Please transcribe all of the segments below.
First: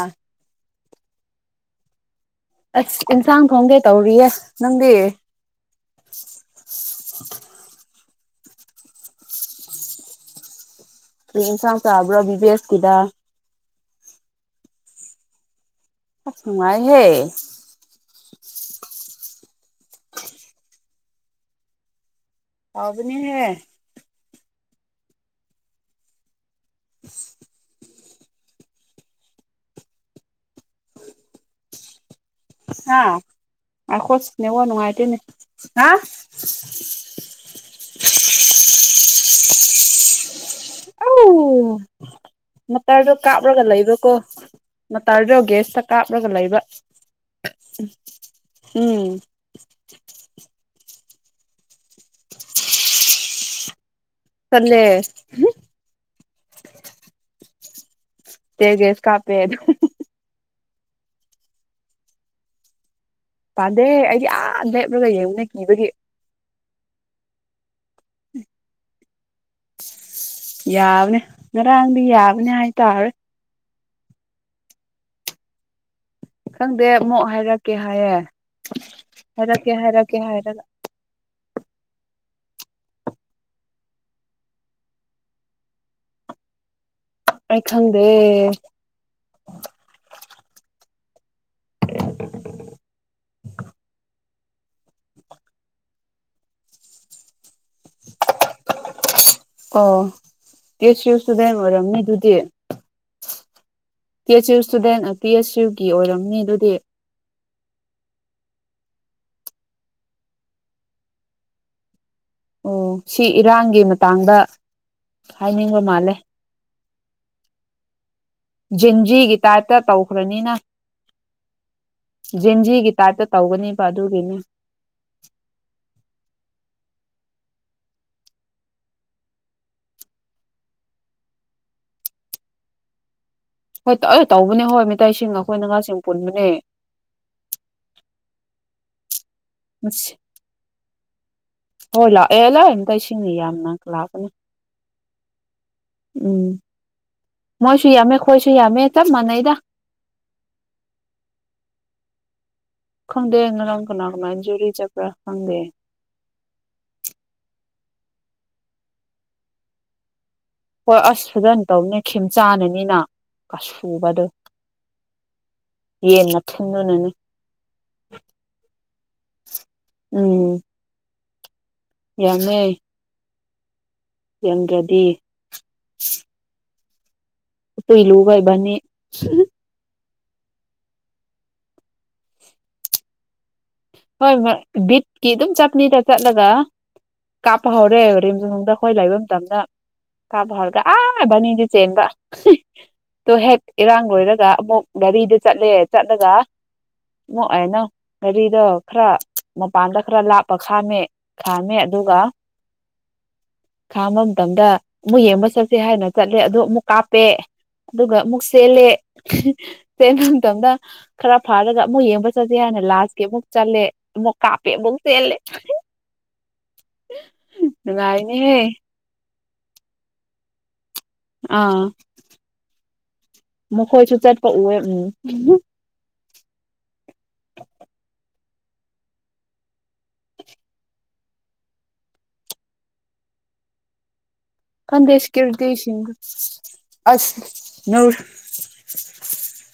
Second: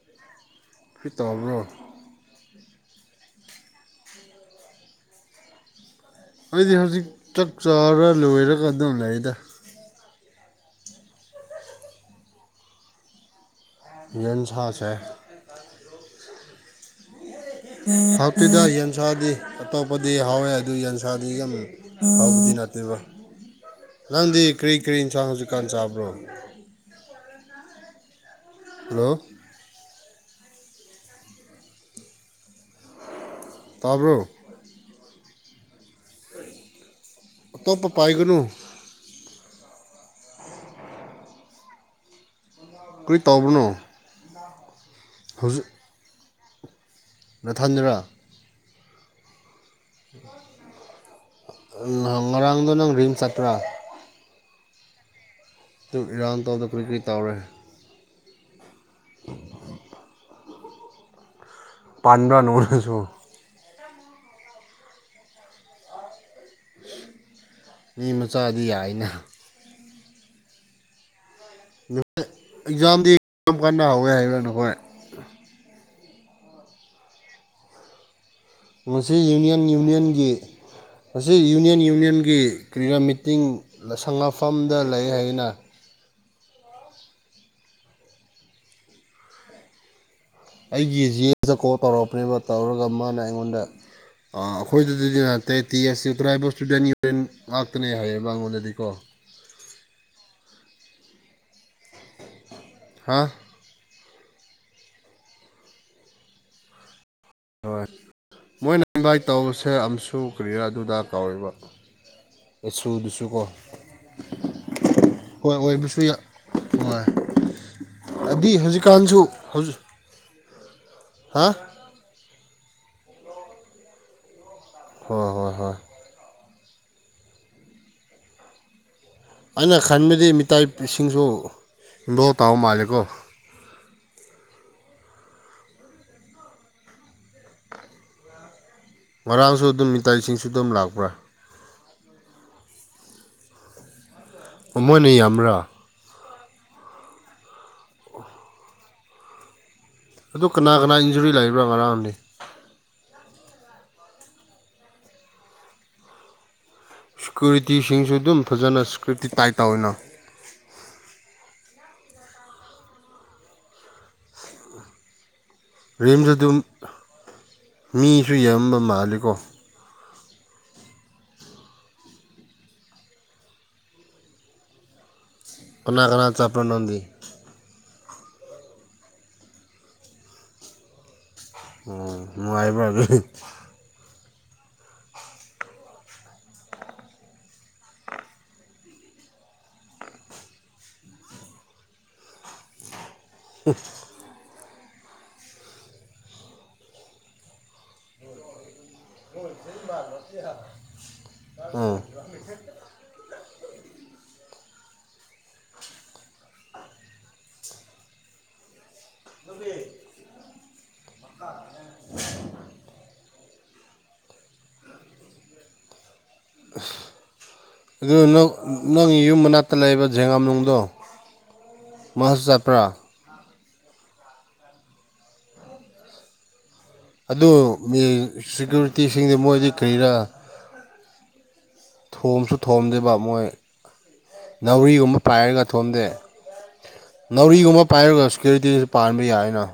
ꯑꯥ [unintelligible] ꯇꯧꯕ꯭ꯔꯣ ꯑꯁ ꯏꯟꯁꯥꯡ ꯊꯣꯡꯒꯦ ꯇꯧꯔꯤꯌꯦ ꯅꯪꯗꯤ ꯑꯩꯗꯤ ꯍꯧꯖꯤꯛ ꯆꯛ ꯆꯥꯔꯥ ꯂꯣꯏꯔꯒ ꯑꯗꯨꯝ ꯂꯩꯗ ꯀ꯭ꯔꯤ ꯏꯟꯁꯥꯡ ꯆꯥꯕ꯭ꯔꯥ ꯑꯗꯨꯗꯤ ꯑꯁꯤꯗꯥ ꯌꯦꯟꯁꯥ ꯆꯥꯏ ꯅꯨꯡꯉꯥꯏꯍꯦ ꯍꯥꯎꯇꯦꯗ ꯌꯦꯟꯁꯥꯗꯤ ꯑꯇꯣꯞꯄꯗꯤ ꯍꯥꯎꯋꯦ ꯑꯗꯨ ꯌꯦꯟꯁꯥꯗꯤ ꯌꯝ ꯍꯥꯎꯗꯤ ꯅꯠ ꯍꯥꯎꯕꯅꯤꯍꯦ ꯅꯪꯗꯤ ꯀꯔꯤ ꯀꯔꯤ ꯏꯟꯁꯥꯡ ꯍꯧꯖꯤꯛꯀꯥꯟ ꯆꯥꯕ꯭ꯔꯣ ꯍꯜꯂꯣ ꯍꯥ ꯉꯥꯏꯈꯣ ꯇꯥꯕ꯭ꯔꯣ ꯅꯦꯠꯋꯥꯛ ꯅꯨꯡꯉꯥꯏꯇꯦꯅꯦ ꯍꯥ ꯑꯇꯣꯞꯄ ꯄꯥꯏꯒꯅꯨ ꯑꯣ ꯃꯇꯔꯗꯣ ꯀꯔꯤ ꯀꯥꯞꯔꯒ ꯇꯧꯕꯅꯣ ꯂꯩꯕꯀꯣ ꯃꯇꯔꯗꯣ ꯍꯧꯖꯤꯛ ꯒꯦꯁꯇꯥ ꯀꯥꯞꯔꯒ ꯂꯩꯕ ꯅꯊꯟꯗꯔꯥ ꯎꯝ ꯉꯔꯥꯡꯗꯣ ꯅꯪ ꯔꯤꯝ ꯆꯠꯄ꯭ꯔꯥ ꯆꯠꯂꯦ ꯑꯗꯨ ꯏꯔꯥꯡ ꯇꯧꯕꯗꯣ ꯀꯔꯤ ꯀꯔꯤ ꯇꯧꯔꯦ ꯇꯥꯌꯥꯔ ꯒꯦꯁ ꯀꯥꯞꯄꯦ ꯑꯗꯨ ꯄꯥꯟꯕ꯭ꯔꯥ [unintelligible] ꯄꯥꯟꯗꯦ ꯑꯩꯗꯤ ꯑꯥ ꯂꯦꯞꯔꯒ ꯌꯦꯡꯕꯅꯦ ꯀꯤꯕꯒꯤ ꯃꯤ ꯃꯆꯥꯗꯤ ꯌꯥꯏꯅ ꯌꯥꯕꯅꯦ ꯉꯔꯥꯡꯗꯤ ꯌꯥꯕꯅꯦ ꯑꯦꯛꯖꯥꯝꯗꯤ ꯍꯥꯏꯇꯥꯔꯦ [unintelligible] ꯍꯧꯋꯦ ꯍꯥꯏꯕ꯭ꯔꯥ ꯅꯈꯣꯏ ꯈꯪꯗꯦ ꯑꯃꯨꯛ ꯍꯥꯏꯔꯛꯀꯦ ꯍꯥꯏꯌꯦ ꯉꯁꯤ ꯌꯨꯅꯤꯌꯟ ꯍꯥꯏꯔꯛꯀꯦ ꯍꯥꯏꯔꯛꯀꯦ ꯌꯨꯅꯤꯌꯟꯒꯤ ꯍꯥꯏꯔꯒ ꯉꯁꯤ ꯌꯨꯅꯤꯌꯟ ꯌꯨꯅꯤꯌꯟꯒꯤ ꯀꯔꯤꯌꯥ ꯃꯤꯇꯤꯡ ꯂꯥꯏꯁꯪ ꯒꯥꯥꯐꯝꯗ ꯂꯩꯌꯦ ꯍꯥꯏꯌꯦꯅꯥ ꯑꯩ ꯈꯪꯗꯦ ꯑꯩꯒꯤ ꯖꯤ ꯑꯦꯐꯗ ꯀꯣꯜ ꯇꯧꯔꯛꯄꯅꯦꯕ ꯇꯧꯔꯒ ꯃꯥꯅ ꯑꯩꯉꯣꯟꯗ ꯑꯥ ꯑꯈꯣꯏꯗꯗꯤ ꯅꯠꯇꯦ T S U tribal student union ꯉꯥꯛꯇꯅꯦ ꯍꯥꯏꯌꯦꯕ ꯑꯉꯣꯟꯗꯗꯤꯀꯣ ꯑꯣ ꯑꯦꯁ ꯌꯨ ꯁ꯭ꯇꯨꯗꯦꯟ ꯑꯣꯏꯔꯝꯅꯤ ꯑꯗꯨꯗꯤ ꯍꯥ T S U student T S ꯌꯨꯒꯤ ꯑꯣꯏꯔꯝꯅꯤ ꯑꯗꯨꯗꯤ ꯍꯣꯏ ꯃꯣꯏꯅ ꯏꯟꯚꯥꯏꯠ ꯇꯧꯕꯁꯦ ꯑꯝꯁꯨ ꯀꯔꯤꯔ ꯑꯗꯨꯗ ꯀꯧꯔꯦꯕ ꯑꯣ ꯁꯤ ꯏꯔꯥꯡꯒꯤ ꯃꯇꯥꯡꯗ ꯍꯣꯏ ꯍꯥꯏꯅꯤꯡꯕ ꯑꯣꯏꯕꯁꯨ ꯌꯥ ꯍꯣꯏ ꯑꯗꯤ ꯍꯧꯖꯤꯛꯀꯥꯟꯁꯨ ꯖꯤꯟꯖꯤꯒꯤ ꯍꯧꯖꯤꯛ ꯇꯥꯏꯞꯇ ꯇꯧꯈ꯭ꯔꯅꯤꯅ ꯍꯥ ꯖꯦꯟꯖꯤꯒꯤ ꯇꯥꯏꯞꯇ ꯇꯧꯒꯅꯤꯕ ꯑꯗꯨꯒꯤꯅꯤ ꯍꯣ ꯍꯣ ꯍꯣꯏ ꯑꯩꯅ ꯈꯟꯕꯗꯤ ꯃꯤꯇꯩ ꯁꯤꯡꯁꯨ [unintelligible] ꯃꯥꯜꯂꯤꯀꯣ ꯍꯣꯏ ꯇꯧꯕꯅꯦ ꯍꯣꯏ ꯃꯤꯇꯩꯁꯤꯡ ꯑꯩꯈꯣꯏ ꯅꯒꯥꯁꯤꯡ ꯄꯨꯟꯕꯅꯦ ꯉꯔꯥꯡꯁꯨ ꯑꯗꯨꯝ ꯃꯤꯇꯩꯁꯤꯡꯁꯨ ꯑꯗꯨꯝ ꯂꯥꯛꯄ꯭ꯔꯥ ꯍꯣꯏ ꯂꯥꯛꯑꯦ ꯂꯥꯛꯑꯦ ꯃꯤꯇꯩꯁꯤꯡꯅ ꯌꯥꯝꯅ ꯂꯥꯛꯄꯅꯦ ꯃꯣꯏꯅ ꯌꯥꯝꯕꯔꯥ ꯎꯝ ꯃꯣꯏꯁꯨ ꯌꯥꯝꯃꯦ ꯈꯣꯏꯁꯨ ꯌꯥꯝꯃꯦ ꯆꯞ ꯃꯥꯟꯅꯩꯗ ꯑꯗꯨ ꯀꯅꯥ ꯀꯅꯥ ꯏꯟꯖꯨꯔꯤ ꯂꯩꯕ꯭ꯔꯥ ꯉꯔꯥꯡꯗꯤ ꯈꯪꯗꯦ ꯉꯔꯥꯡ ꯀꯅꯥ ꯀꯅꯥ ꯏꯟꯖꯨꯔꯤ ꯆꯠꯄꯔꯥ ꯈꯪꯗꯦ ꯁꯦꯀ꯭ꯌꯨꯔꯤꯇꯤꯁꯤꯡꯁꯨ ꯑꯗꯨꯝ ꯐꯖꯅ ꯁꯦꯀ꯭ꯌꯨꯔꯤꯇꯤ ꯇꯥꯏꯠ ꯇꯧꯋꯦꯅ ꯍꯣꯏ ꯑꯁ ꯐꯖꯅ ꯇꯧꯅꯤ ꯈꯦꯝꯆꯥꯥꯟꯅꯅꯤꯅ [unintelligible] ꯔꯤꯝꯖ ꯑꯗꯨꯝ ꯊꯨꯝꯗꯨꯅꯅꯦ ꯃꯤꯁꯨ ꯌꯥꯝꯕ ꯃꯥꯜꯂꯤꯀꯣ ꯎꯝ ꯌꯥꯝꯃꯦ ꯌꯥꯝꯗ꯭ꯔꯗꯤ ꯀꯅꯥ ꯀꯅꯥ ꯆꯠꯄꯔꯥ ꯅꯪꯗꯤ ꯑꯩꯈꯣꯏ ꯂꯨꯒ ꯏꯕꯅꯤ ꯑꯣ ꯅꯨꯡꯉꯥꯏꯕ ꯑꯗꯨꯗꯤ ꯍꯣꯏ ꯍꯣꯏ ꯕꯤꯠꯀꯤ ꯑꯗꯨꯝ ꯆꯠꯄꯅꯤꯗ ꯆꯠꯂꯒ ꯀꯥꯞꯄ ꯍꯧꯔꯦ ꯔꯤꯝꯁꯂꯣꯝꯗ ꯑꯩꯈꯣꯏ ꯂꯩꯕ ꯃꯇꯝꯅ ꯀꯥꯞꯄ ꯍꯧꯔꯒ ꯑꯥ ꯏꯕꯥꯅꯤ ꯆꯦꯟꯕ ꯑꯗꯨ ꯍꯦꯛ ꯏꯔꯥꯡ ꯂꯣꯏꯔꯒ ꯑꯃꯨꯛ ꯒꯥꯔꯤꯗ ꯆꯠꯂꯦ ꯆꯠꯂꯒ ꯑꯃꯨꯛ ꯍꯥꯏꯅꯣ ꯒꯥꯔꯤꯗꯣ ꯈꯔ ꯃꯄꯥꯟꯗ ꯈꯔ ꯂꯥꯞꯄ ꯈꯥꯝꯃꯦ ꯈꯥꯝꯃꯦ ꯑꯣ ꯑꯗꯨꯒ ꯈꯥꯝꯕ ꯃꯇꯝꯗ ꯑꯃꯨꯛ ꯌꯦꯡꯕ ꯆꯠꯁꯦ ꯍꯥꯏꯅ ꯆꯠꯂꯦ ꯑꯗꯣ ꯑꯃꯨꯛ ꯀꯥꯞꯄꯦ ꯑꯗꯨꯒ ꯑꯃꯨꯛ ꯆꯦꯜꯂꯦ ꯆꯦꯟꯕ ꯃꯇꯝꯗ ꯈꯔ ꯐꯥꯔꯒ ꯑꯃꯨꯛ ꯌꯦꯡꯕ ꯆꯠꯁꯦ ꯍꯥꯏꯅ ꯂꯥꯁꯀꯤ ꯑꯃꯨꯛ ꯆꯠꯂꯦ ꯑꯃꯨꯛ ꯀꯥꯞꯄꯦ ꯑꯃꯨꯛ ꯆꯦꯜꯂꯦ ꯑꯗꯨ ꯅꯨꯡꯉꯥꯏꯅꯦꯍꯦ ꯅꯪꯒꯤ ꯌꯨꯝ ꯃꯅꯥꯛꯇ ꯂꯩꯕ ꯖꯦꯡꯉꯝꯂꯨꯡꯗꯣ ꯑꯥ ꯃꯈꯣꯏꯁꯨ ꯆꯠꯄ ꯎꯌꯦ ꯎꯝ ꯑꯗꯨ ꯃꯤ ꯁꯦꯀ꯭ꯌꯨꯔꯤꯇꯤꯁꯤꯡꯗꯤ ꯃꯣꯏꯗꯤ ꯀꯔꯤꯔꯥ ꯊꯣꯝꯁꯨ ꯊꯣꯝꯗꯦꯕ ꯃꯣꯏ ꯈꯪꯗꯦ ꯅꯥꯎꯔꯤꯒꯨꯝꯕ ꯄꯥꯏꯔꯒ ꯊꯣꯝꯗꯦ ꯁꯦꯀ꯭ꯌꯨꯔꯤꯇꯤꯁꯤꯡꯗꯣ ꯑꯁ ꯅꯥꯎꯔꯤꯒꯨꯝꯕ ꯄꯥꯏꯔꯒ ꯁꯦꯀꯌꯨꯔꯤꯇꯤ ꯄꯥꯟꯕ ꯌꯥꯏꯅ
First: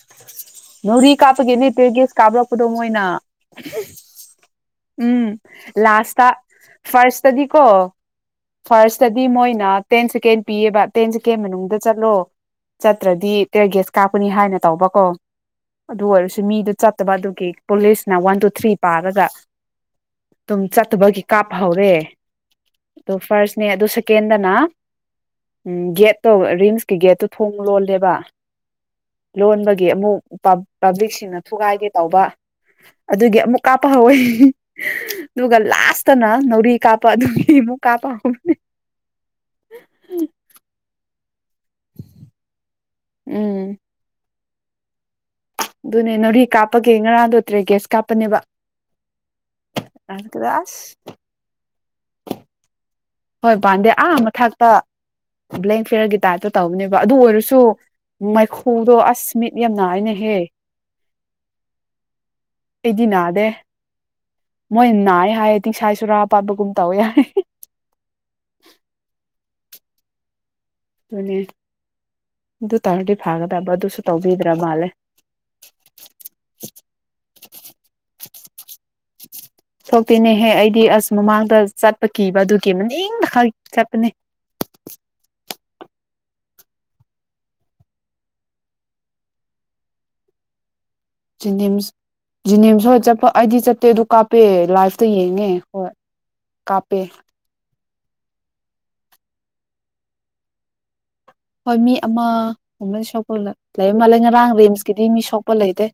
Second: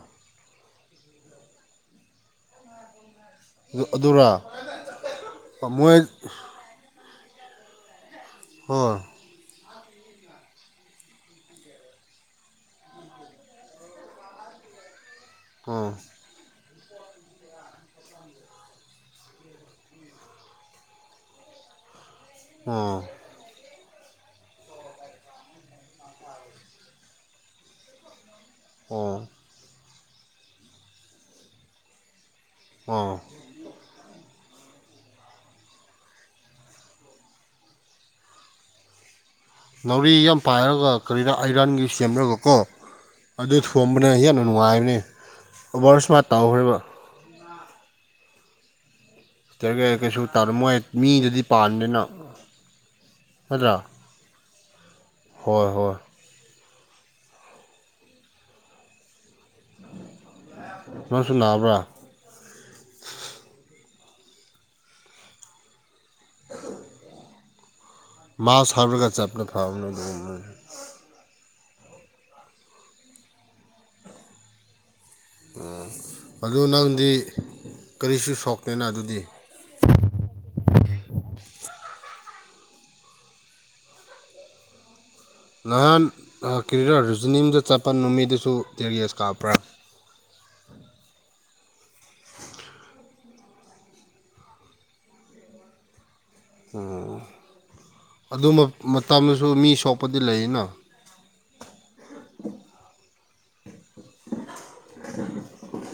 ꯅꯥꯎꯔꯤ ꯀꯥꯞꯄꯒꯤ ꯇꯤꯌꯔꯒꯌꯁ ꯀꯥꯞꯔꯛꯄꯗꯣ ꯃꯣꯏꯅ ꯑꯗꯨ ꯑꯗꯨꯔꯥ ꯎꯝ ꯃꯣꯏ ꯂꯥꯁꯇ ꯐꯔꯁꯇꯗꯤꯀꯣ ꯍꯣꯏ ꯐꯔꯁꯇꯗꯤ ꯗꯤ ꯃꯣꯏꯅ ꯇꯦꯟ ꯁꯦꯀꯦꯟ ꯄꯤꯌꯦꯕ ꯇꯦꯟ ꯁꯦꯀꯦꯟ ꯃꯅꯨꯡꯗ ꯆꯠꯂꯣ ꯆꯠꯇ꯭ꯔꯗꯤ ꯇꯌꯔꯒꯦꯁ ꯀꯥꯞꯀꯅꯤ ꯍꯥꯏꯅ ꯇꯧꯕꯀꯣ ꯑꯣ ꯑꯗꯨ ꯑꯣꯏꯔꯁꯨ ꯃꯤꯗꯨ ꯆꯠꯇꯕ ꯑꯗꯨꯒꯤ ꯄꯨꯂꯤꯁꯅ ꯋꯥꯟ ꯇꯨ ꯊ꯭ꯔꯤ ꯄꯥꯔꯒ ꯑꯗꯨꯝ ꯆꯠꯇꯕꯒꯤ ꯀꯥꯞꯄ ꯍꯧꯔꯦ ꯑꯣ ꯐꯔꯁꯅꯦ ꯑꯗꯨ ꯁꯀꯦꯟꯗꯅ ꯎꯝ ꯒꯦꯠꯇꯣ ꯔꯤꯝꯁꯀꯤ ꯒꯦꯠꯇꯨ ꯊꯣꯡ ꯂꯣꯜꯂꯦꯕ ꯑꯣ ꯂꯣꯟꯕꯒꯤ ꯑꯃꯨꯛ ꯄꯥꯕ꯭ꯂꯤꯛꯁꯤꯡꯅ ꯊꯨꯒꯥꯏꯒꯦ ꯇꯧꯕ ꯑꯣ ꯑꯗꯨꯒꯤ ꯑꯃꯨꯛ ꯀꯥꯞꯄ ꯍꯧꯏ ꯑꯗꯨꯒ ꯂꯥꯁꯇꯅ ꯅꯥꯎꯔꯤ ꯀꯥꯞꯄ ꯑꯗꯨꯒꯤꯃꯨꯛ ꯀꯥꯞꯄ ꯍꯧꯕꯅꯦ ꯅꯥꯎꯔꯤ ꯌꯥꯝ ꯄꯥꯏꯔꯒ ꯀꯔꯤꯗ ꯑꯥꯏꯔꯟꯒꯤ ꯁꯦꯝꯔꯒꯀꯣ ꯑꯗꯨ ꯎꯝ ꯊꯣꯝꯕꯅ ꯌꯥꯝꯅ ꯅꯨꯡꯉꯥꯏꯔꯅꯤ ꯑꯗꯨꯅꯦ ꯅꯣꯔꯤ ꯀꯥꯞꯄꯒꯦ ꯉꯔꯥꯡꯗꯣ ꯇꯌꯔꯒꯦꯁ ꯀꯥꯞꯄꯅꯦꯕ ꯇꯌꯔꯒꯦꯁ ꯀꯩꯁꯨ ꯑꯗꯨꯗ ꯇꯔꯝꯃꯣꯏ ꯑꯁ ꯃꯤꯗꯗꯤ ꯄꯥꯟꯗꯦꯅ ꯍꯣꯏ ꯅꯠꯇ꯭ꯔꯥ ꯄꯥꯟꯗꯦ ꯑꯥ ꯃꯊꯥꯛꯇ ꯍꯣꯏ ꯕ꯭ꯂꯦꯡ ꯍꯣꯏ ꯐꯌꯥꯔꯒꯤ ꯇꯥꯏꯞꯇꯣ ꯇꯧꯕꯅꯦꯕ ꯑꯗꯨ ꯑꯣꯏꯔꯁꯨ ꯃꯩꯈꯨꯗꯣ ꯑꯁ ꯃꯤꯠ ꯌꯥꯝ ꯅꯥꯢꯅꯍꯦ꯫ ꯅꯪꯁꯨ ꯅꯥꯕ꯭ꯔꯥ꯫ ꯑꯩꯗꯤ ꯅꯥꯗꯦ ꯃꯣꯏ ꯅꯥꯏ ꯍꯥꯏ ꯇꯤꯡꯁꯥꯏ ꯆꯨꯔꯥꯄꯥꯠꯄꯒꯨꯝ ꯇꯧꯋꯦ ꯍꯥꯏ ꯃꯥꯁꯛ ꯍꯥꯞꯔꯒ ꯆꯞꯄ ꯐꯕꯅꯤ ꯑꯗꯨꯒꯨꯝꯕꯩꯗꯤ꯫ ꯍꯣꯏꯅꯦ ꯑꯗꯨ ꯇꯥꯔꯗꯤ ꯐꯥꯒꯗꯕ ꯑꯗꯨꯁꯨ ꯇꯧꯕꯤꯗ꯭ꯔ ꯃꯥꯜꯂꯦ꯫ ꯑꯣ ꯑꯗꯨ ꯅꯪꯗꯤ ꯀꯔꯤꯁꯨ ꯁꯣꯛꯇꯦꯅ ꯑꯗꯨꯗꯤ ꯁꯣꯛꯇꯦꯅꯦꯍꯦ ꯑꯩꯗꯤ ꯑꯁ ꯃꯃꯥꯡꯗ ꯆꯠꯄ ꯀꯤꯕ ꯑꯗꯨꯒꯤ ꯃꯅꯤꯡ ꯈꯛ ꯆꯠꯄꯅꯦ꯫ ꯅꯍꯥꯟ ꯀꯔꯤꯔ ꯔꯤꯖꯅꯤꯡꯗ ꯆꯠꯄ ꯅꯨꯃꯤꯠꯠꯇꯁꯨ ꯇꯦꯔꯤꯌꯦꯁ ꯀꯥꯞꯄ꯭ꯔꯥ ꯖꯦꯅꯤꯝꯁ ꯖꯤꯅꯤꯝꯁ ꯍꯣꯏ ꯆꯠꯄ ꯑꯩꯗꯤ ꯆꯠꯇꯦ ꯑꯗꯨ ꯀꯥꯞꯄꯦ ꯂꯥꯏꯐꯇ ꯌꯦꯡꯉꯦ ꯍꯣꯏ꯫ ꯀꯥꯞꯄꯦ ꯑꯣ ꯑꯗꯨ ꯃꯇꯝꯗꯁꯨ ꯃꯤ ꯁꯣꯛꯄꯗꯤ ꯂꯩꯌꯦꯅ ꯍꯣꯏ ꯃꯤ ꯑꯃ ꯁꯣꯛꯄ ꯂꯩ ꯃꯥꯜꯂꯦ ꯉꯔꯥꯡ ꯔꯤꯝꯁꯀꯤꯗꯤ ꯃꯤ ꯁꯣꯛꯄ ꯂꯩꯇꯦ꯫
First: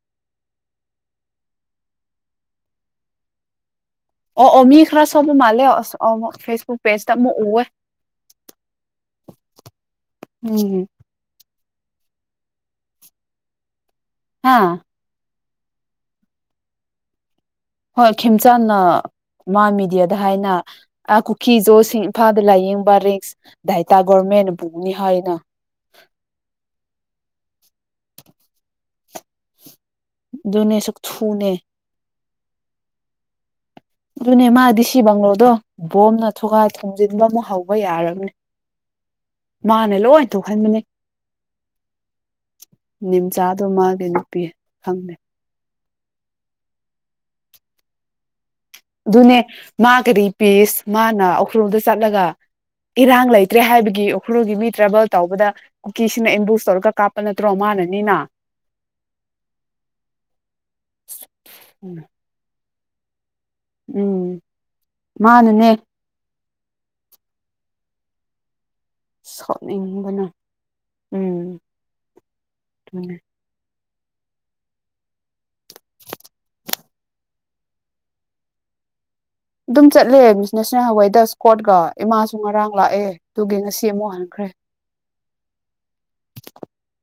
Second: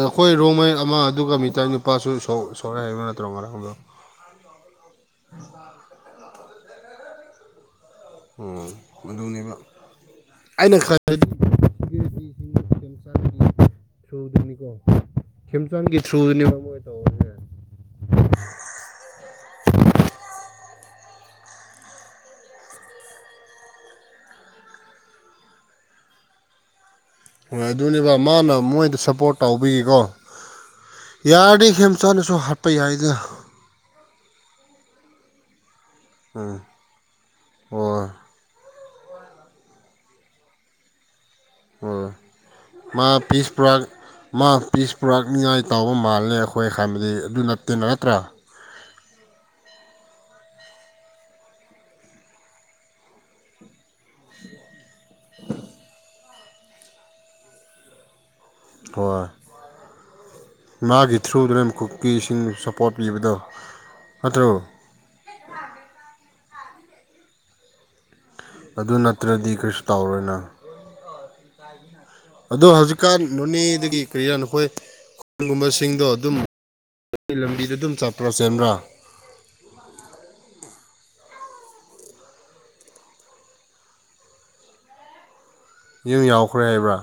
ꯑꯩꯈꯣꯏ ꯔꯣꯃꯩ ꯑꯃ ꯑꯗꯨꯒ ꯃꯤꯇꯩ ꯅꯨꯄꯥꯁꯨ ꯁꯣꯛ ꯁꯣꯛꯑꯦ ꯍꯥꯏꯕ ꯅꯠꯇ꯭ꯔꯣ ꯉꯔꯥꯡꯗꯣ꯫ ꯑꯣ ꯑꯣ ꯃꯤ ꯈ꯭ꯔ ꯁꯣꯛꯄ ꯃꯥꯜꯂꯦ ꯐꯦꯁꯕꯨꯨꯛ ꯄꯦꯖ ꯇ ꯑꯃꯨꯛ ꯎꯋꯦ꯫ ꯑꯣ ꯑꯗꯨꯅꯦꯕ ꯑꯩꯅ ꯎꯝ ꯈꯠ ꯍꯥ ꯊ꯭ꯔꯨꯗꯅꯤꯀꯣ ꯈꯦꯝꯆꯥꯡꯒꯤ ꯊ꯭ꯔꯨꯗꯨꯅꯤ ꯃꯣꯏ ꯇꯧ ꯍꯣꯏ ꯈꯦꯝꯆꯥꯟꯅ ꯃꯥ ꯃꯦꯗꯤꯌꯥꯗ ꯍꯥꯏꯅ ꯑ ꯀꯨꯀꯤ ꯖꯣꯁꯤꯡ ꯏꯝꯐꯥꯜꯗ ꯂꯥꯏꯌꯦꯡꯕ ꯔꯤꯡꯁ ꯗꯥꯥꯏ ꯇꯒꯣꯔꯃꯦꯟꯅ ꯄꯨꯒꯅꯤ ꯍꯥꯏꯅ꯫ ꯍꯣꯏ ꯑꯗꯨꯅꯦꯕ ꯃꯥꯅ ꯃꯣꯏꯗ ꯁꯞꯄꯣꯔꯠ ꯇꯧꯕꯤꯀꯣ ꯑꯗꯨꯅꯦ ꯁꯛꯊꯨꯅꯦ ꯌꯥꯔꯗꯤ ꯈꯦꯝꯆꯥꯥꯟꯗꯨꯁꯨ ꯍꯥꯠꯄ ꯌꯥꯏꯗ꯫ ꯑꯗꯨꯅꯦ ꯃꯥꯗꯤ ꯁꯤ ꯕꯪꯂꯣꯗꯣ ꯕꯣꯝꯅ ꯎꯝ ꯊꯨꯒꯥꯏ ꯊꯣꯝꯖꯤꯟꯕ ꯑꯃꯨꯛ ꯍꯧꯕ ꯍꯣꯏ ꯌꯥꯔꯕꯅꯤ ꯃꯥꯅꯦ ꯂꯣꯏ ꯊꯣꯛꯍꯟꯕꯅꯦ꯫ ꯑꯣ ꯃꯥ ꯄꯤꯁ ꯅꯤꯝꯆꯥꯗꯣ ꯄꯨꯔ ꯃꯥꯒꯤ ꯅꯨꯄꯤ ꯃꯥ ꯄꯤꯁ ꯈꯪꯗꯦ ꯄꯨꯔꯛꯅꯤꯡꯉꯥꯏ ꯇꯧꯕ ꯃꯥꯜꯂꯦ ꯑꯩꯈꯣꯏ ꯍꯥꯏꯕꯗꯤ ꯑꯗꯨ ꯅꯠꯇꯦ ꯅꯠꯇ꯭ꯔꯥ꯫ ꯑꯗꯨꯅꯦ ꯃꯥ ꯀꯔꯤ ꯄꯤꯁ ꯃꯥꯅ ꯎꯈ꯭ꯔꯣꯜꯗ ꯆꯠꯂꯒ ꯏꯔꯥꯡ ꯂꯩꯇ꯭ꯔꯦ ꯍꯥꯏꯕꯗꯤ ꯒꯤ ꯎꯈ꯭ꯔꯨꯜꯒꯤ ꯃꯤ ꯇ꯭ꯔꯥꯕꯦꯜ ꯇꯧꯕꯗ ꯀꯨꯀꯤꯁꯤꯅ ꯑꯦꯝꯕꯨꯁ ꯇꯧꯔꯒ ꯀꯥꯞꯄ ꯅꯠꯇ꯭ꯔꯣ ꯃꯥꯅꯅꯤꯅ ꯍꯣꯏ ꯃꯥꯒꯤ ꯊ꯭ꯔꯨꯗꯨꯅꯦ ꯀꯨꯀꯤꯁꯤꯡ ꯁꯞꯄꯣꯔꯠ ꯄꯤꯕꯗꯣ꯫ ꯎꯝ ꯅꯠꯇ꯭ꯔꯣ ꯃꯥꯅꯅꯦ ꯑꯗꯨ ꯅꯠꯇ꯭ꯔꯗꯤ ꯀꯩꯁꯨ ꯁꯣꯠꯅꯤꯡꯕꯅ ꯇꯧꯔꯣꯏꯅ꯫ ꯎꯝ꯫ ꯑꯗꯣ ꯑꯗꯨꯅꯦ ꯍꯧꯖꯤꯛꯀꯥꯟ ꯅꯣꯅꯦꯗꯒꯤ ꯀꯔꯤꯔꯥ ꯅꯈꯣꯏ ꯒꯨꯝꯕꯁꯤꯡꯗꯣ ꯑꯗꯨꯝ [unintelligible] ꯂꯝꯕꯤꯗ ꯑꯗꯨꯝ ꯆꯠꯄ꯭ꯔꯣ ꯆꯦꯟꯕ꯭ꯔꯥ꯫ ꯑꯗꯨꯝ ꯆꯠꯂꯦ ꯅꯦꯁꯅꯦꯜ ꯍꯥꯏꯋꯦꯗ ꯏꯁꯀꯣꯔꯠꯀ ꯏꯃꯥꯁꯨ ꯉꯔꯥꯡ ꯂꯥꯛꯑꯦ꯫ ꯑꯗꯨꯒꯤ ꯉꯁꯤ ꯑꯃꯨꯛ ꯍꯟꯈ꯭ꯔꯦ꯫ ꯌꯨꯝ ꯌꯥꯎꯈ꯭ꯔꯦ ꯍꯥꯏꯕ꯭ꯔꯥ꯫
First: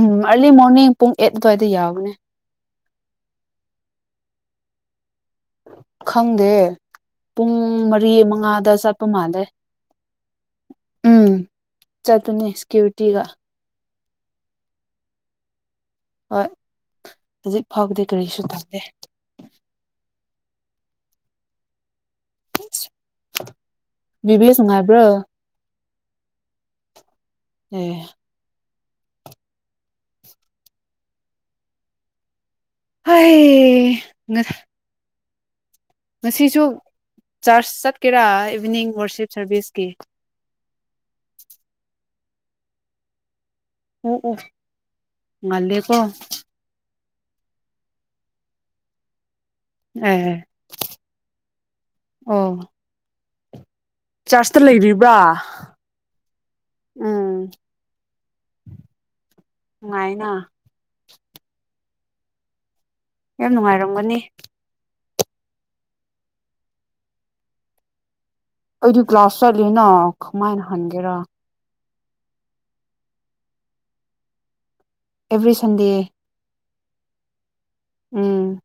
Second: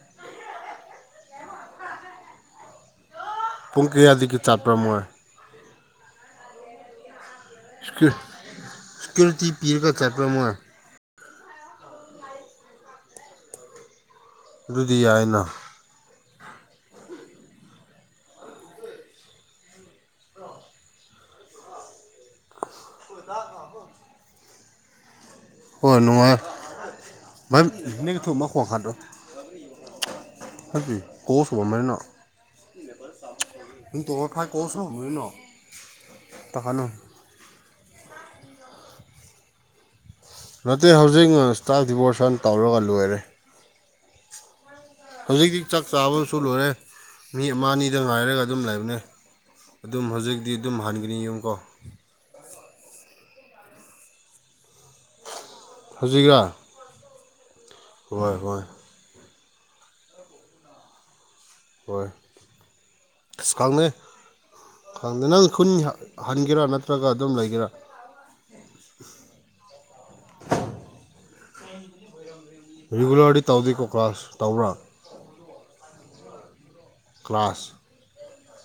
ꯎꯝ ꯑꯥꯔꯂꯤ ꯃꯣꯔꯅꯤꯡ ꯄꯨꯡ ꯑꯩꯠ ꯑꯗꯨꯋꯥꯏꯗ ꯌꯥꯕꯅꯦ꯫ ꯄꯨꯡ ꯀꯌꯥꯗꯒꯤ ꯆꯥꯄ꯭ꯔ ꯃꯣꯏ꯫ ꯈꯪꯗꯦ ꯄꯨꯡ ꯃꯔꯤ ꯃꯉꯥꯗ ꯆꯠꯄ ꯃꯥꯜꯂꯦ꯫ ꯁꯦꯀ꯭ꯌꯨꯔꯤꯇꯤ ꯄꯤꯔꯒ ꯆꯠꯄ꯭ꯔꯥ ꯃꯣꯏ ꯎꯝ ꯆꯠꯄꯅꯦ ꯁꯦꯀ꯭ꯌꯨꯔꯤꯇꯤꯒ꯫ ꯑꯗꯨꯗꯤ ꯌꯥꯏꯅ꯫ ꯍꯣꯏ ꯍꯧꯖꯤꯛ ꯐꯥꯎꯕꯗꯤ ꯀꯔꯤꯁꯨ ꯇꯧꯗꯦ꯫ [unintelligible] ꯕꯤꯕ꯭ꯂꯦꯁ ꯅꯨꯡꯉꯥꯏꯕ꯭ꯔꯣ꯫ ꯍꯣꯏ ꯑꯦ ꯅꯨꯡꯉꯥꯏꯌꯦ [unintelligible] [unintelligible] ꯍꯩ [unintelligible] [unintelligible] ꯉꯁꯤꯁꯨ ꯇꯥꯈꯥꯅꯨ ꯆꯥꯔꯖ ꯆꯠꯀꯦꯔꯥ ꯏꯚꯅꯤꯡ ꯋꯥꯔꯁꯤꯞ ꯁꯥꯔꯚꯤꯁꯀꯤ ꯅꯠꯇꯦ ꯍꯧꯖꯤꯛ ꯏꯁꯇꯥꯐ ꯗꯤꯕꯣꯔꯁꯟ ꯇꯧꯔꯒ ꯂꯣꯏꯔꯦ ꯎꯝ ꯎꯝ ꯍꯧꯖꯤꯛꯇꯤ ꯆꯥꯛ ꯆꯥꯕ ꯑꯃꯁꯨ ꯂꯣꯏꯔꯦ ꯃꯤ ꯑꯃ ꯑꯅꯤꯗ ꯉꯥꯏꯔꯒ ꯑꯗꯨꯝ ꯂꯩꯕꯅꯦ ꯑꯗꯨꯝ ꯑꯦ ꯍꯧꯖꯤꯛꯇꯤ ꯑꯗꯨꯝ ꯍꯟꯒꯅꯤ ꯌꯨꯝꯀꯣ ꯑꯣ ꯆ꯭ꯔꯁꯇ ꯂꯩꯔꯤꯕ꯭ꯔꯥ ꯍꯧꯖꯤꯛꯂ ꯎꯝ ꯍꯣꯏ ꯍꯣꯏ ꯅꯨꯉꯥꯏꯅ ꯍꯣꯏ ꯌꯥꯝ ꯑꯁ ꯈꯪꯗꯦ ꯅꯨꯡꯉꯥꯏꯔꯝꯒꯅꯤ ꯈꯪꯗꯦ ꯅꯪ ꯈꯨꯟ ꯍꯟꯒꯦꯔꯥ ꯅꯠꯇ꯭ꯔꯒ ꯑꯗꯨꯝ ꯂꯩꯒꯦꯔꯥ ꯑꯩꯗꯤ ꯀꯂꯥꯁ ꯆꯠꯂꯦꯅ ꯀꯃꯥꯏꯅ ꯍꯟꯒꯦꯔꯥ ꯔꯤꯒꯨꯂꯔꯗꯤ ꯇꯧꯗꯦꯀꯣ ꯀ꯭ꯂꯥꯁ ꯇꯧꯕ꯭ꯔꯥ ꯑꯦꯕ꯭ꯔꯤ ꯁꯟꯗꯦ ꯀ꯭ꯂꯥꯁ ꯎꯝ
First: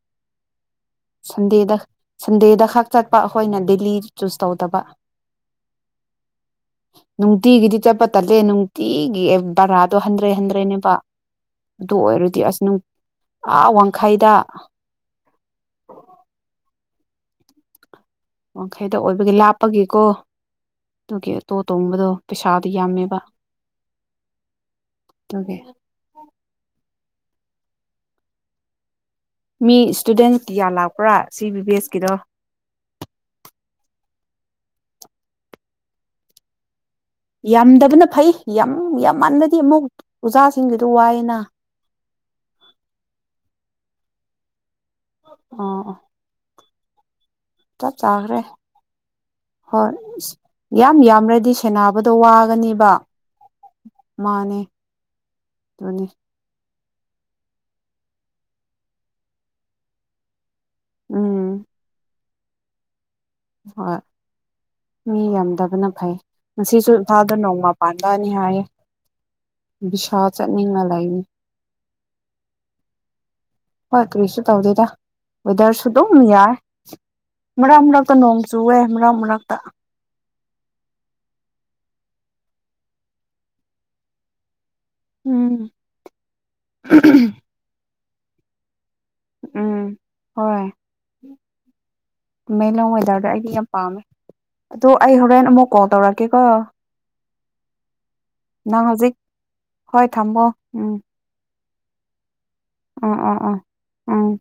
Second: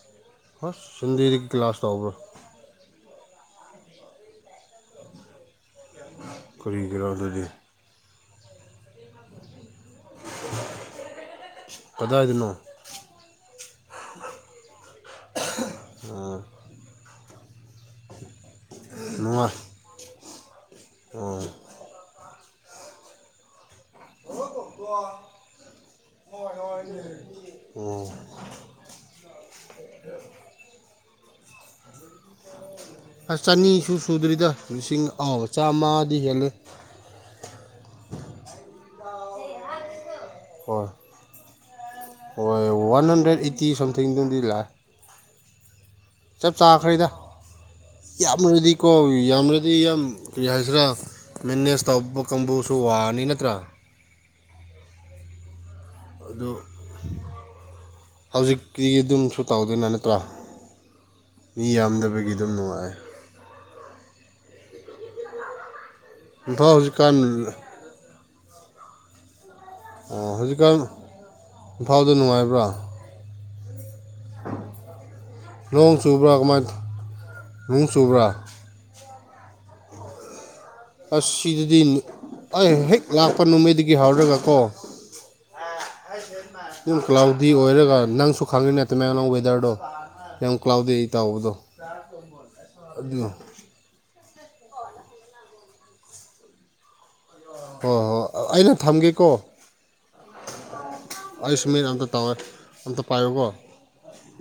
ꯍꯁ [unintelligible] ꯁꯟꯗꯦꯗ ꯁꯟꯗꯦꯗ ꯈꯛ ꯆꯠꯄ ꯑꯩꯈꯣꯏꯅ ꯗꯦꯂꯤ ꯆꯨꯁ ꯇꯧꯗꯕ ꯀꯔꯤꯒꯤꯔꯥ ꯑꯗꯨꯗꯤ ꯅꯨꯡꯇꯤꯒꯤꯗꯤ ꯆꯠꯄ ꯇꯜꯂꯦ ꯅꯨꯡꯇꯤꯒꯤ ꯑꯦ ꯕꯥꯥꯔꯥꯗꯣ ꯍꯟꯗ꯭ꯔꯦꯠ ꯍꯟꯗ꯭ꯔꯦꯠꯅꯦꯕ ꯑꯗꯨ ꯑꯣꯏꯔꯗꯤ ꯀꯗꯥꯏꯗꯅꯣ ꯑꯁ ꯑ ꯋꯥꯡꯈꯩꯗ ꯑꯥ ꯋꯥꯡꯈꯩꯗ ꯑꯣꯏꯕꯒꯤ ꯅꯨꯡꯉꯥꯏ ꯂꯥꯞꯄꯒꯤꯀꯣ ꯑꯗꯨꯒꯤ ꯑꯣꯇꯣ ꯇꯣꯡꯕꯗꯣ ꯄꯩꯁꯥꯗꯨ ꯌꯥꯝꯃꯦꯕ [unintelligible] ꯑꯗꯨꯒꯤ ꯎꯝ ꯃꯤ ꯏꯁꯇꯨꯗꯦꯟ ꯀꯌꯥ ꯂꯥꯛꯄ꯭ꯔꯥ ꯁꯤ ꯕꯤ ꯕꯤ ꯑꯦꯁ ꯀꯤꯗꯣ ꯑꯁ ꯆꯅꯤ ꯁꯨꯗ꯭ꯔꯤꯗ ꯂꯤꯁꯤꯡ ꯑꯃ ꯆꯥꯝꯃꯗꯤ ꯍꯦꯜꯂꯦ ꯌꯥꯝꯗꯕꯅ ꯐꯩ ꯌꯥꯝ ꯌꯥꯝ ꯃꯥꯟꯕꯗꯤ ꯑꯃꯨꯛ ꯑꯣꯖꯥꯁꯤꯡꯗꯨꯗ ꯍꯣꯏ ꯋꯥꯏꯑꯦꯅ ꯍꯣꯏ ꯋꯥꯟ ꯍꯟꯗ꯭ꯔꯦꯗ ꯑꯩꯠꯇꯤ ꯁꯝꯊꯤꯡꯗꯨꯝꯗꯤ ꯂꯥꯛꯑꯦ ꯑꯣ ꯑꯣ ꯆꯞ ꯆꯥꯈ꯭ꯔꯦꯗ ꯆꯞ ꯆꯥꯈ꯭ꯔꯦ ꯌꯥꯝꯔꯗꯤꯀꯣ ꯌꯥꯝꯅꯗꯤ ꯍꯣꯏ ꯌꯥꯝ ꯑꯁ ꯀꯩ ꯍꯥꯏꯁꯤꯔꯥ ꯌꯥꯝ ꯌꯥꯝꯔꯗꯤ ꯃꯦꯅꯦꯖ ꯁꯦꯟꯅꯕꯗꯣ ꯇꯧꯕ ꯀꯥꯡꯕꯨꯁꯨ ꯋꯥꯒꯅꯤꯕ ꯋꯥꯅꯤ ꯅꯠꯇ꯭ꯔꯥ ꯃꯥꯅꯦ ꯑꯗꯨꯅꯤ ꯑꯗꯨ ꯍꯧꯖꯤꯛꯇꯤ ꯑꯗꯨꯝꯁꯨ ꯇꯧꯗꯣꯏꯅꯦ ꯅꯠꯇ꯭ꯔ ꯎꯝ ꯃꯤ ꯌꯥꯝꯗꯕꯒꯤ ꯑꯗꯨꯝ ꯅꯨꯡꯉꯥꯏ ꯍꯣꯏ ꯃꯤ ꯌꯥꯝꯗꯕꯅ ꯐꯩ ꯏꯝꯐꯥꯜ ꯉꯁꯤꯁꯨ ꯍꯧꯖꯤꯛꯀꯥꯟ ꯏꯝꯐꯥꯜꯗ ꯅꯣꯡꯃ ꯄꯥꯟꯕꯅꯤ ꯍꯥꯏꯌꯦ ꯕꯤꯁꯥꯜ ꯑꯣ ꯍꯧꯖꯤꯛꯀꯥꯟ ꯆꯠꯅꯤꯡꯉ ꯂꯩꯅꯤ ꯏꯝꯐꯥꯜ ꯗꯨ ꯅꯨꯡꯉꯥꯏꯕ꯭ꯔꯥ ꯍꯣꯏ ꯀꯔꯤꯁꯨ ꯇꯧꯗꯦꯗ ꯋꯦꯗꯔꯁꯨ ꯅꯣꯡ ꯑꯗꯨꯝ ꯆꯨꯕ꯭ꯔꯥ ꯌꯥꯏ ꯀꯃꯥꯏ ꯃꯔꯛ ꯅꯣꯡ ꯃꯔꯛꯇ ꯆꯨꯕ꯭ꯔꯥ ꯅꯣꯡ ꯆꯨꯨꯏꯌꯦ ꯃꯔꯛ ꯃꯔꯛꯇ ꯑꯁ ꯁꯤꯗꯗꯤ ꯑꯩ ꯍꯦꯛ ꯂꯥꯛꯄ ꯅꯨꯃꯤꯠꯇꯨꯗꯒꯤ ꯍꯧꯔꯒ ꯀꯣ ꯎꯝ ꯁꯨꯝ ꯀ꯭ꯂꯥꯎꯗꯤ ꯑꯣꯏꯔꯒ ꯅꯪꯁꯨ ꯈꯪꯉꯤ ꯅ ꯇꯃꯦꯡꯂꯣꯡ ꯋꯦꯗꯔꯗꯣ ꯎꯝ ꯌꯥꯝ ꯍꯣꯏ ꯀ꯭ꯂꯥꯎꯗꯤ ꯑꯩ ꯇꯧꯕꯗꯣ ꯇꯃꯦꯡꯂꯣꯡ ꯑꯗꯨ ꯋꯦꯗꯔꯗ ꯑꯩꯗꯤ ꯌꯥꯝ ꯄꯥꯝꯃꯦ ꯑꯗꯣ ꯑꯩ ꯍꯣꯔꯦꯟ ꯑꯃꯨꯛ ꯀꯣꯜ ꯇꯧꯔꯛꯀꯦꯀꯣ ꯍꯣꯏ ꯍꯣꯏ ꯑꯩꯅ ꯅꯪ ꯍꯧꯖꯤꯛ ꯊꯝꯒꯦꯀꯣ ꯍꯣꯏ ꯊꯝꯃꯣ ꯎꯝ ꯑꯁ ꯁꯨꯃꯥꯏꯅ ꯑꯗꯨꯝ ꯇꯧꯋꯦ ꯑꯝꯇ ꯎꯝ ꯎꯝ ꯄꯥꯏꯌꯨꯀꯣ ꯎꯝ ꯎꯝ